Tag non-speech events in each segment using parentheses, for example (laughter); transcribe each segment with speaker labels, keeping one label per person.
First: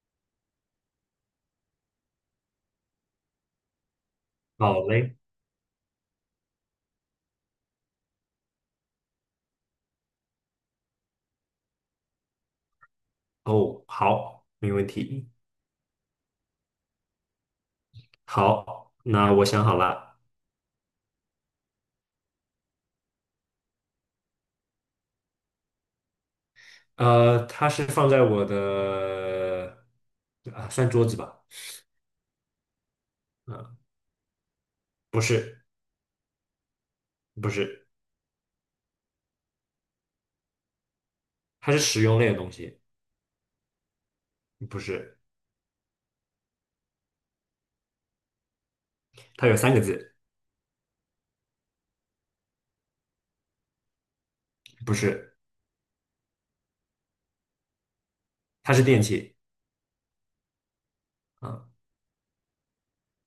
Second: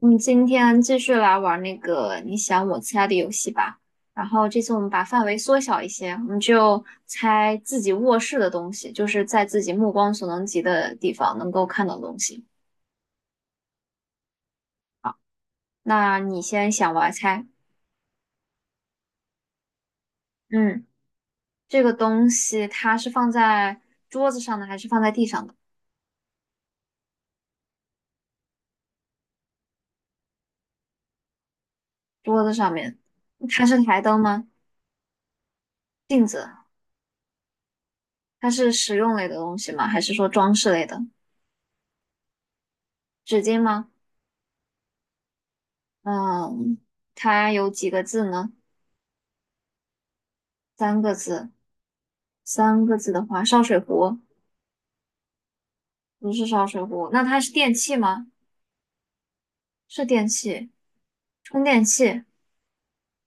Speaker 1: 我们今天继续来玩那个你想我猜的游戏吧。然后这次我
Speaker 2: 好
Speaker 1: 们把
Speaker 2: 嘞，
Speaker 1: 范围缩小一些，我们就猜自己卧室的东西，就是在自己目光所能及的地方能够看到的东西。
Speaker 2: 哦，好，没问题。
Speaker 1: 那你先想，我来猜。
Speaker 2: 好，那我想好了，
Speaker 1: 嗯，这个东西它是放在桌子上的，还是放在地上的？
Speaker 2: 它是放在我的啊，算桌子吧，
Speaker 1: 桌子上面，它
Speaker 2: 啊，
Speaker 1: 是台灯吗？
Speaker 2: 不是，
Speaker 1: 镜子？
Speaker 2: 不是，
Speaker 1: 它是实用类的东西吗？还是说装饰类的？
Speaker 2: 它是实用类的东西，
Speaker 1: 纸巾吗？
Speaker 2: 不是，
Speaker 1: 嗯，它有几个字呢？
Speaker 2: 它有三个字，
Speaker 1: 三个字。三个字的话，烧水壶
Speaker 2: 不是，
Speaker 1: 不是烧水壶，那它是电器吗？
Speaker 2: 它是电器，
Speaker 1: 是电器，充
Speaker 2: 啊、
Speaker 1: 电器，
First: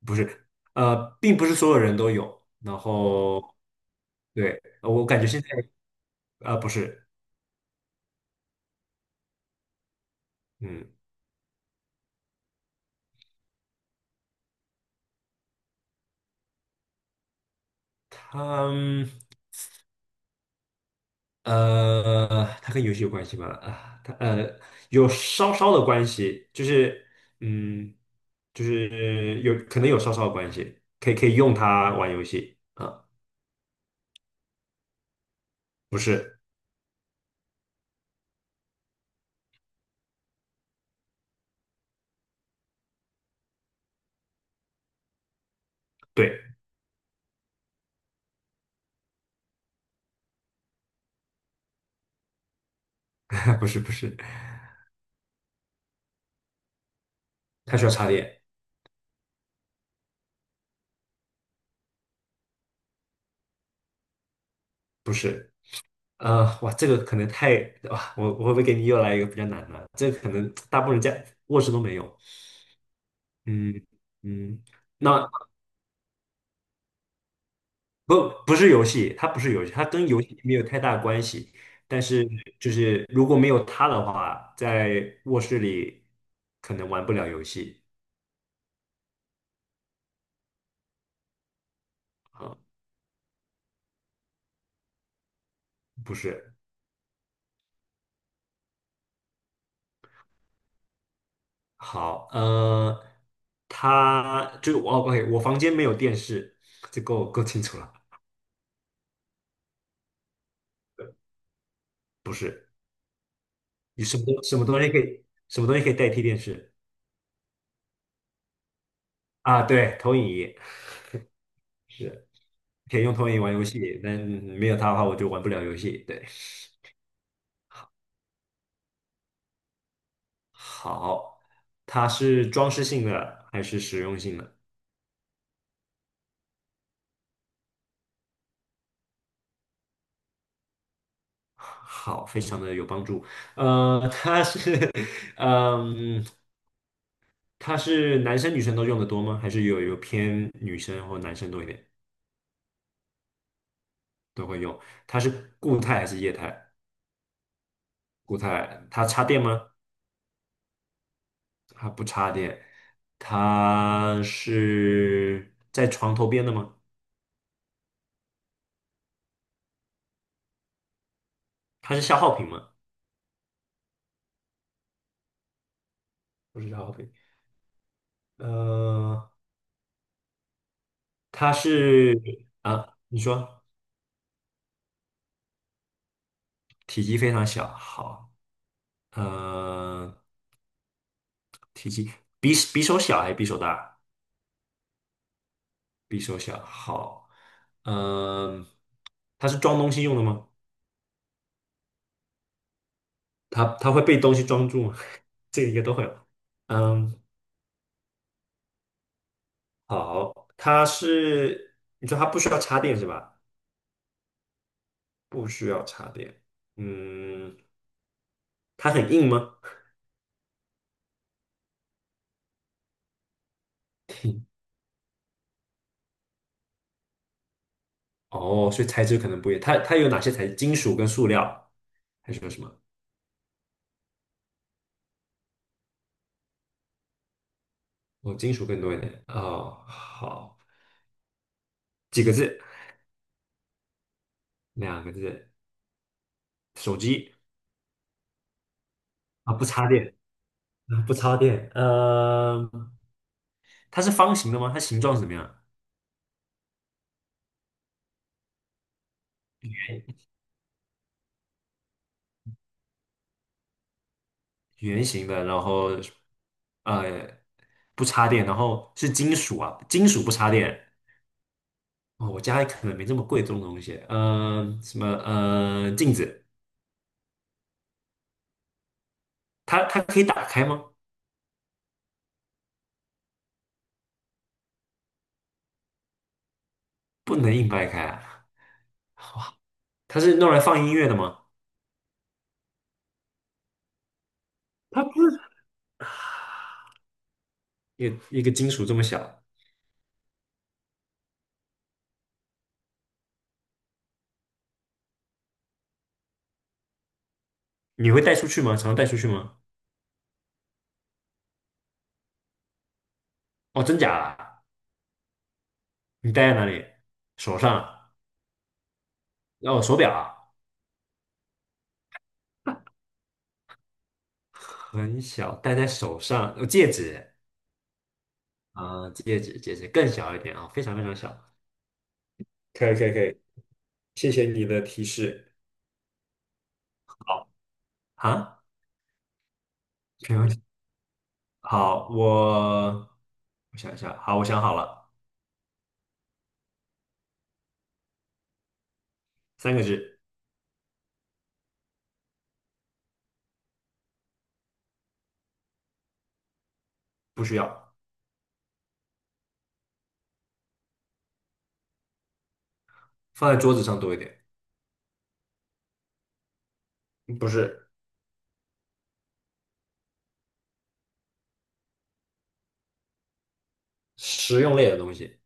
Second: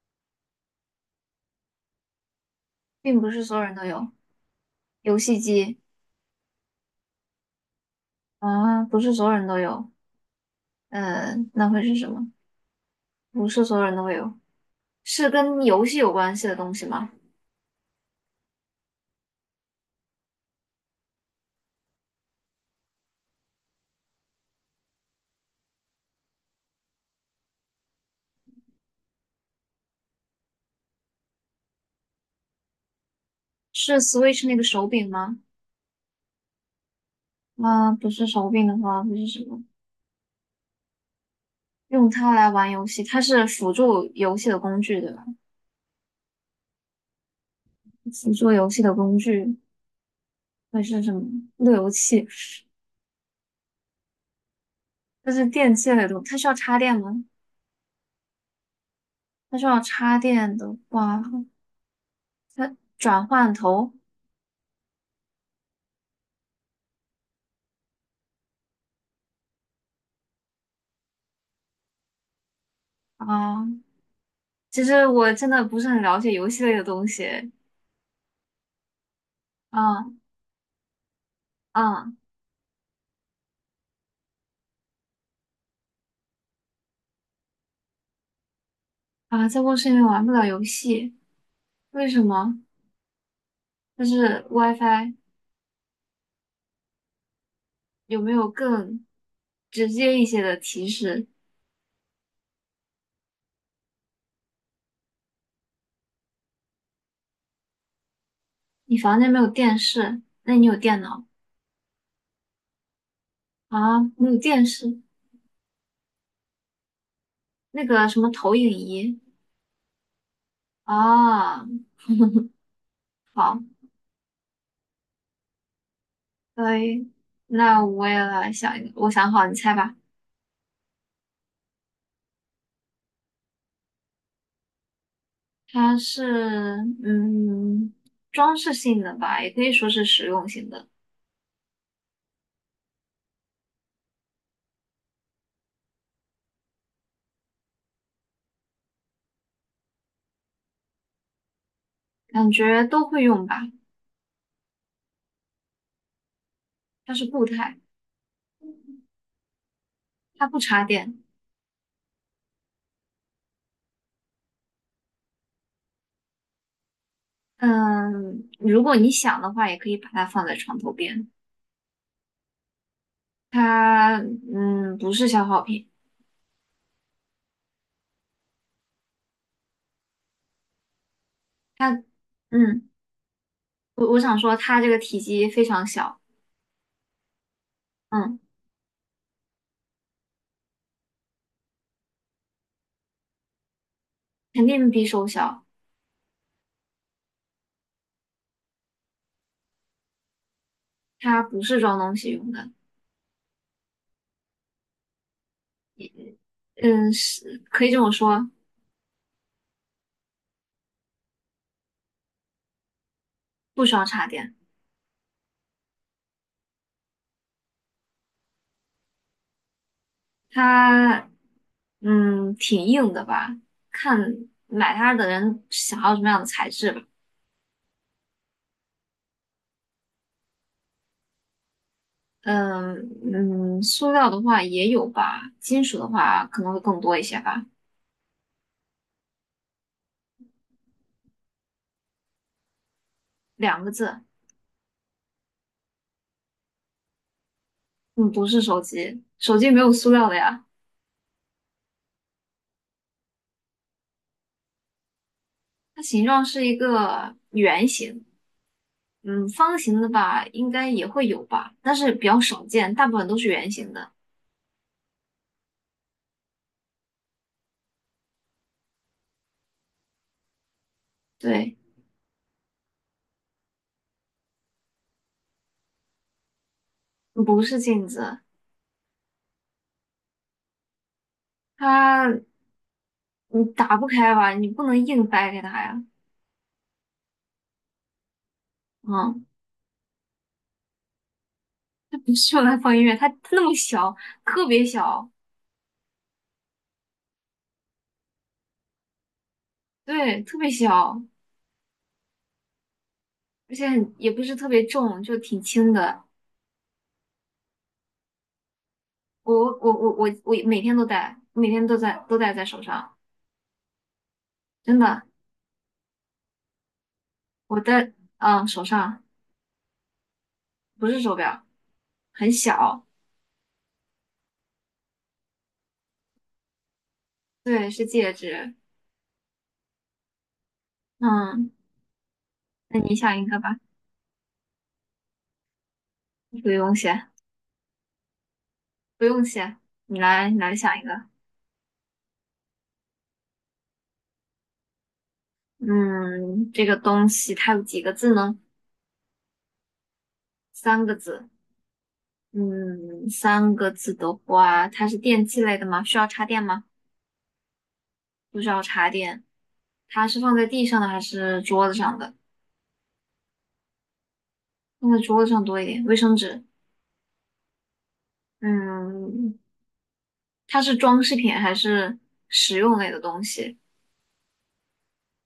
Speaker 2: 不是，并不是所有人都有，然
Speaker 1: 并不
Speaker 2: 后
Speaker 1: 是所有人都有。
Speaker 2: 对，我
Speaker 1: 游
Speaker 2: 感觉
Speaker 1: 戏
Speaker 2: 现在
Speaker 1: 机
Speaker 2: 啊、不是，
Speaker 1: 啊，不是所有人都有。
Speaker 2: 嗯，
Speaker 1: 那会是什么？不是所有人都会有。是跟游戏有关系的东西吗？
Speaker 2: 它。嗯它跟游戏有关系吗？啊，它有稍稍的关系，就是嗯，就是有可能有稍稍的关系，可以用它玩游戏啊，
Speaker 1: 是 Switch 那个手柄吗？
Speaker 2: 不是，
Speaker 1: 啊，不是手柄的话，会是什么？用它来玩游戏，它是辅助游戏的工具，对吧？
Speaker 2: 对，
Speaker 1: 辅助游戏的工具会是什么？路由器，
Speaker 2: (laughs) 不是不是，
Speaker 1: 这是电器类的，它需要插电吗？
Speaker 2: 它需要插电，
Speaker 1: 它需要插电的话，它转换头
Speaker 2: 不是，哇，这个可能太哇，我会不会给你又来一个比较难的？这个可能大部分人家卧室都没有，
Speaker 1: 啊，
Speaker 2: 嗯嗯，
Speaker 1: 其实
Speaker 2: 那。
Speaker 1: 我真的不是很了解游戏类的东西。
Speaker 2: 不，不是游戏，它不是游戏，它跟游
Speaker 1: 啊
Speaker 2: 戏没有太大关系。但
Speaker 1: 啊
Speaker 2: 是，就是如果没有它的话，在卧室里可能玩不了游戏
Speaker 1: 啊！在卧室里面玩不了游戏，为什
Speaker 2: 啊，
Speaker 1: 么？就是 WiFi
Speaker 2: 不是。
Speaker 1: 有没有更直接一些的提示？
Speaker 2: 好，它就我 OK，我房间没有电视，这够清楚了。
Speaker 1: 你房间没有电视，那你有电脑
Speaker 2: 不是，
Speaker 1: 啊？
Speaker 2: 你
Speaker 1: 你有电视，
Speaker 2: 什么东西可以代替电视
Speaker 1: 那个什么投影仪
Speaker 2: 啊？对，投影仪
Speaker 1: 啊？
Speaker 2: 是可以用投影仪玩
Speaker 1: 好，
Speaker 2: 游戏，但没有它的话，我就玩不了游戏。对，
Speaker 1: 所以那我也来想一个，我想好，你猜吧。
Speaker 2: 好，它是装饰性的还是实用性的？
Speaker 1: 它是嗯装饰性的吧，也可以说是实用性的，
Speaker 2: (laughs) 好，非常的有帮助。它是，(laughs) 嗯，它是男生女生都用的多吗？还是有偏女生或男生多一点
Speaker 1: 感觉都会用吧。
Speaker 2: 都会用？它是固态还是液态？
Speaker 1: 它是固态，
Speaker 2: 固态，它插电吗？
Speaker 1: 它不插电。
Speaker 2: 它不插电。它是在床头边的吗？
Speaker 1: 嗯，如果你想的话，也可以把它放在床头边。
Speaker 2: 它是消耗品吗？
Speaker 1: 它不是消耗品，
Speaker 2: 不是消耗品。呃，它
Speaker 1: 它
Speaker 2: 是
Speaker 1: 嗯
Speaker 2: 啊，你说。
Speaker 1: 我想说它这个体积非常小，
Speaker 2: 体积非常小，好，
Speaker 1: 嗯，
Speaker 2: 嗯，体积比手小还是比手大？
Speaker 1: 肯定比手小。
Speaker 2: 比手小，好，嗯、它是装东西用的吗？
Speaker 1: 它不是装东西用的，
Speaker 2: 它会被东西装住吗？(laughs) 这个应该都会吧。
Speaker 1: 嗯
Speaker 2: 嗯，
Speaker 1: 是可以这么说，
Speaker 2: 好，它是你说它不需要插电是吧？
Speaker 1: 不需要插电。
Speaker 2: 不需要插电。嗯，它很硬吗？
Speaker 1: 它挺硬的吧，看买它的人想要什么样的材质吧。
Speaker 2: 哦，所以材质可能不一样。它有哪些材质？金属跟塑料，还是有什么？
Speaker 1: 嗯嗯，塑料的话也有吧，金属的话可能会更多一些吧。
Speaker 2: 哦，金属更多一点。哦，好，几个字？
Speaker 1: 两个字，
Speaker 2: 两个字。手机
Speaker 1: 嗯，不是手机，
Speaker 2: 啊，
Speaker 1: 手
Speaker 2: 不
Speaker 1: 机没
Speaker 2: 插
Speaker 1: 有塑
Speaker 2: 电，
Speaker 1: 料的呀。
Speaker 2: 啊，不插电，它是方形的吗？它形状是怎么样？
Speaker 1: 它形状是一个圆形，嗯，方形的吧，应该也会有吧，但是比较少见，大部分都是圆形的。
Speaker 2: 圆形的，然后呃不插电，然后是金属啊，金属不插电。
Speaker 1: 对，
Speaker 2: 哦，我家里可能没这么贵重的东西。什么镜子，
Speaker 1: 不是镜子，
Speaker 2: 它可以打开吗？
Speaker 1: 它你打不开吧，你不能硬掰开它呀。
Speaker 2: 能硬掰开啊？
Speaker 1: 嗯。
Speaker 2: 它是用来放音乐的吗？
Speaker 1: 不是要放音乐，它那么小，特别
Speaker 2: 它
Speaker 1: 小，
Speaker 2: 不是，一个一个金属这么小，
Speaker 1: 对，特别小，而且很也不是特别重，就挺轻的。
Speaker 2: 你会带出去吗？常带出去
Speaker 1: 我
Speaker 2: 吗？
Speaker 1: 我每天都戴，每天都戴在手上，
Speaker 2: 哦，真假啊？
Speaker 1: 真的，
Speaker 2: 你戴在哪里？手
Speaker 1: 我
Speaker 2: 上？
Speaker 1: 戴，嗯，手上
Speaker 2: 哦，手表啊？
Speaker 1: 不是手表，很小，
Speaker 2: 很小，戴在手上，哦戒指
Speaker 1: 对，是戒指。
Speaker 2: 啊，戒指，戒指更小一点啊，非常非常小
Speaker 1: 嗯，
Speaker 2: 可以
Speaker 1: 那
Speaker 2: 可以
Speaker 1: 你
Speaker 2: 可以，
Speaker 1: 想一个吧，
Speaker 2: 谢谢你的提示。
Speaker 1: 不用谢，
Speaker 2: 啊，
Speaker 1: 不用谢，你
Speaker 2: 没问
Speaker 1: 来你
Speaker 2: 题。
Speaker 1: 来想一个。
Speaker 2: 好，我想一下，好，我想好了，
Speaker 1: 嗯，这个东西它有几个字呢？
Speaker 2: 三个字，
Speaker 1: 三个字。嗯，三个字的话，它是电器类的吗？需要插电吗？
Speaker 2: 不需要，
Speaker 1: 不需要插电。它是放在地上的还是桌子上的？
Speaker 2: 放在桌子上多一点，
Speaker 1: 放在桌子上多一点。卫生纸。
Speaker 2: 嗯不是，
Speaker 1: 嗯，它是装饰品还是实用类的东西？
Speaker 2: 实用类的东西。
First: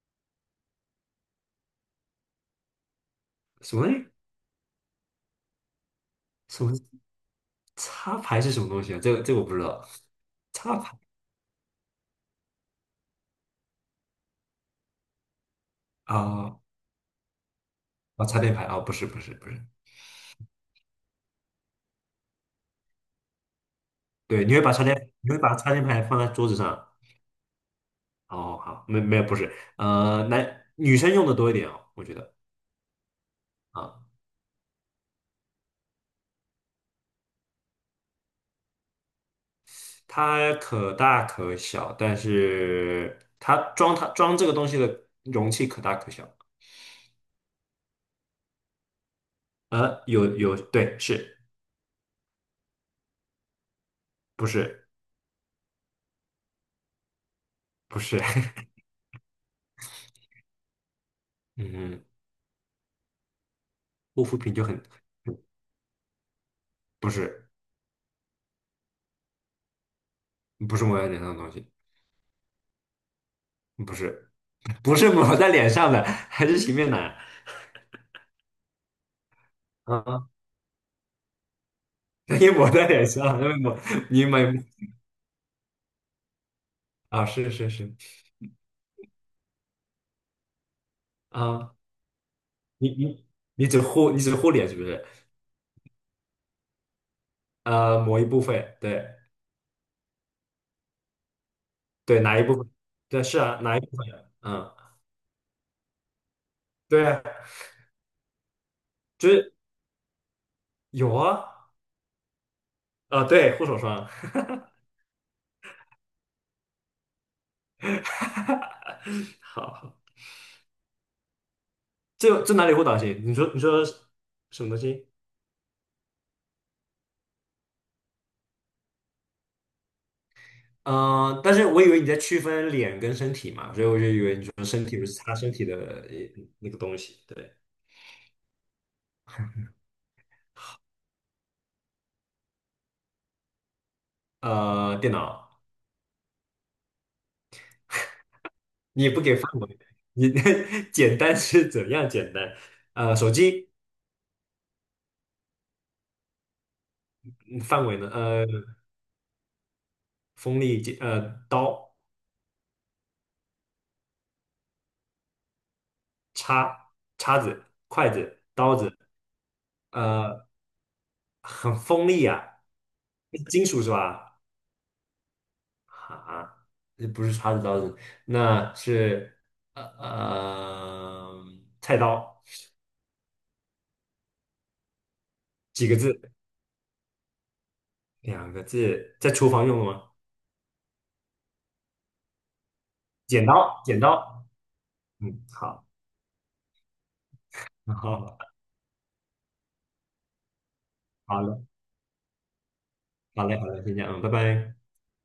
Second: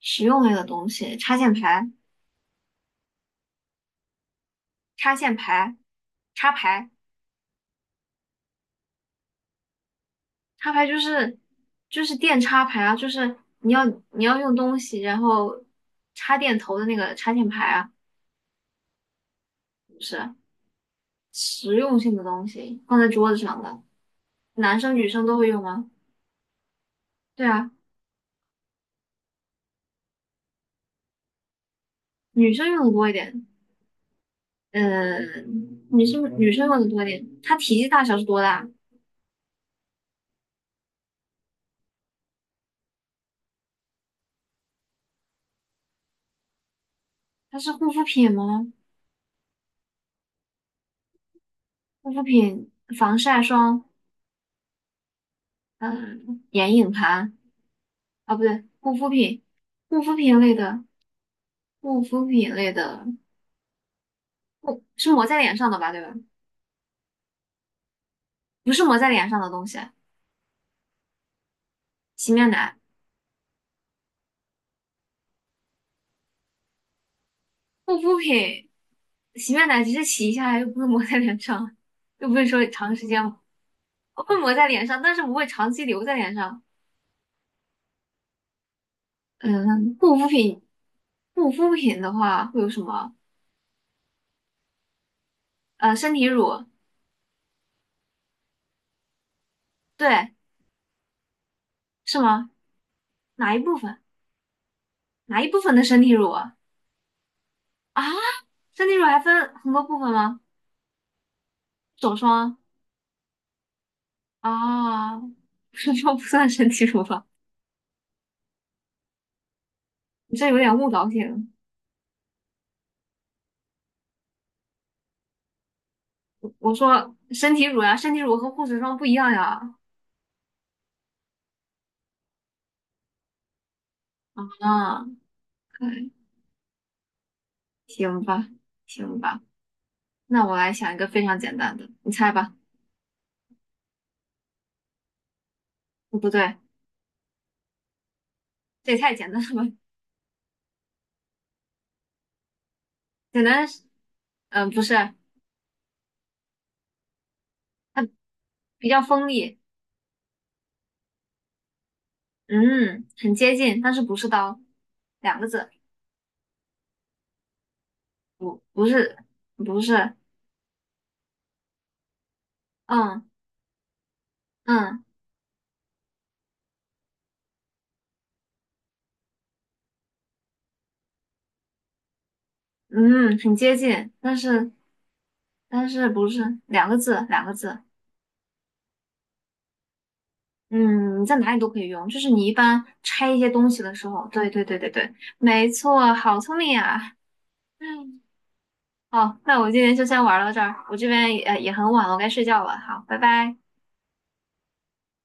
Speaker 1: 实用类的东西，
Speaker 2: 什么
Speaker 1: 插线排、插
Speaker 2: 什么
Speaker 1: 排、
Speaker 2: 插排是什么东西啊？这个我不知道。
Speaker 1: 插
Speaker 2: 插
Speaker 1: 排就
Speaker 2: 排
Speaker 1: 是就是电插排啊，就是你要用东西，然后插电
Speaker 2: 啊
Speaker 1: 头的那个插线排啊，
Speaker 2: 啊，插电排啊，不是不是不是，
Speaker 1: 不是实用性的东西，放在桌子上的。
Speaker 2: 对，
Speaker 1: 男生女生
Speaker 2: 你
Speaker 1: 都
Speaker 2: 会
Speaker 1: 会
Speaker 2: 把
Speaker 1: 用
Speaker 2: 插电
Speaker 1: 吗？
Speaker 2: 牌放在桌子上
Speaker 1: 对啊，
Speaker 2: 哦，好，没有不是，男女生用的多一点哦，我觉得
Speaker 1: 女生用的多一点，
Speaker 2: 啊，
Speaker 1: 呃，女生用的多一点。它体积大小是多大？
Speaker 2: 它可大可小，但是它装这个东西的容器可大可小。
Speaker 1: 它是护肤品吗？
Speaker 2: 有，对，是
Speaker 1: 护肤品、防晒霜，
Speaker 2: 不是
Speaker 1: 嗯、眼影盘
Speaker 2: 不是？
Speaker 1: 啊，不
Speaker 2: (laughs)
Speaker 1: 对，护肤品，护肤品类的，护
Speaker 2: 嗯，
Speaker 1: 肤品类的，
Speaker 2: 护肤品就很
Speaker 1: 不是抹在脸上的吧？对吧？
Speaker 2: 不是
Speaker 1: 不是抹在脸上的东西，
Speaker 2: 不是抹在脸上的东西，
Speaker 1: 洗面奶、
Speaker 2: 不是不是抹在脸上的，还是洗面奶
Speaker 1: 护肤品、洗面奶只是
Speaker 2: 啊？
Speaker 1: 洗一下，又不是抹在脸上，又不
Speaker 2: 那
Speaker 1: 是
Speaker 2: 也
Speaker 1: 说
Speaker 2: 抹在
Speaker 1: 长
Speaker 2: 脸
Speaker 1: 时间
Speaker 2: 上，因为抹
Speaker 1: (laughs)
Speaker 2: 你
Speaker 1: 会
Speaker 2: 买
Speaker 1: 抹在脸上，但是不会长期留在脸上。
Speaker 2: 啊，是是是
Speaker 1: 嗯，护肤品，护肤
Speaker 2: 啊，
Speaker 1: 品的话会有什
Speaker 2: 你
Speaker 1: 么？
Speaker 2: 你你只护脸是不是？
Speaker 1: 身体乳，
Speaker 2: 某一部分，对
Speaker 1: 对，是
Speaker 2: 对，哪一
Speaker 1: 吗？
Speaker 2: 部分？对，是
Speaker 1: 哪一
Speaker 2: 啊，哪
Speaker 1: 部
Speaker 2: 一部
Speaker 1: 分？
Speaker 2: 分？嗯，
Speaker 1: 哪一部分的身体乳啊？
Speaker 2: 对啊，
Speaker 1: 啊，身体乳还
Speaker 2: 就
Speaker 1: 分
Speaker 2: 是
Speaker 1: 很多部分吗？
Speaker 2: 有啊，
Speaker 1: 手霜
Speaker 2: 啊，对，护手霜，
Speaker 1: 啊，手霜不算身体乳吧？
Speaker 2: (laughs) 好，好
Speaker 1: 你这有点误导性。
Speaker 2: 这哪里护导型？你说什么东西？
Speaker 1: 我说身体乳呀、身体乳和护手霜不一样呀。
Speaker 2: 嗯、但是我以为你在区分脸跟身体嘛，所以我就以为你说身体
Speaker 1: 啊，
Speaker 2: 不是擦身体的
Speaker 1: 可以，
Speaker 2: 那个东西，对，
Speaker 1: 行吧，行吧，那我来想一个非常简单的，你猜吧。
Speaker 2: 电脑
Speaker 1: 哦不对，这也
Speaker 2: 你也
Speaker 1: 太
Speaker 2: 不
Speaker 1: 简
Speaker 2: 给
Speaker 1: 单
Speaker 2: 范
Speaker 1: 了吧？
Speaker 2: 围，你 (laughs) 简单是怎样简单？手
Speaker 1: 简单
Speaker 2: 机
Speaker 1: 是嗯、不是，
Speaker 2: 嗯范围
Speaker 1: 它
Speaker 2: 呢？
Speaker 1: 比较锋利。
Speaker 2: 锋利刀。
Speaker 1: 嗯，很接近，但是不是刀，两个字，
Speaker 2: 叉、叉子、筷子、刀
Speaker 1: 不
Speaker 2: 子，
Speaker 1: 是，不是，
Speaker 2: 呃，很锋利啊，
Speaker 1: 嗯
Speaker 2: 金属是吧？
Speaker 1: 嗯
Speaker 2: 啊，这不是叉子刀子，那是呃呃菜刀，
Speaker 1: 嗯，很接近，但是但
Speaker 2: 几个
Speaker 1: 是
Speaker 2: 字？
Speaker 1: 不是两个字，两个字，
Speaker 2: 两个字，在厨房用的吗？
Speaker 1: 嗯，你在哪里都可以用，就是你一般拆一
Speaker 2: 剪
Speaker 1: 些东
Speaker 2: 刀，
Speaker 1: 西的
Speaker 2: 剪
Speaker 1: 时候，
Speaker 2: 刀。
Speaker 1: 对，
Speaker 2: 嗯，
Speaker 1: 没
Speaker 2: 好，
Speaker 1: 错，好聪明啊，
Speaker 2: (laughs)
Speaker 1: 嗯，
Speaker 2: 好，
Speaker 1: 好，那我今天就先玩到这儿，我这边
Speaker 2: 好
Speaker 1: 也
Speaker 2: 了，
Speaker 1: 也很晚了，我该睡觉了，好，拜
Speaker 2: 好
Speaker 1: 拜。
Speaker 2: 嘞，好嘞，先这样，嗯，拜拜。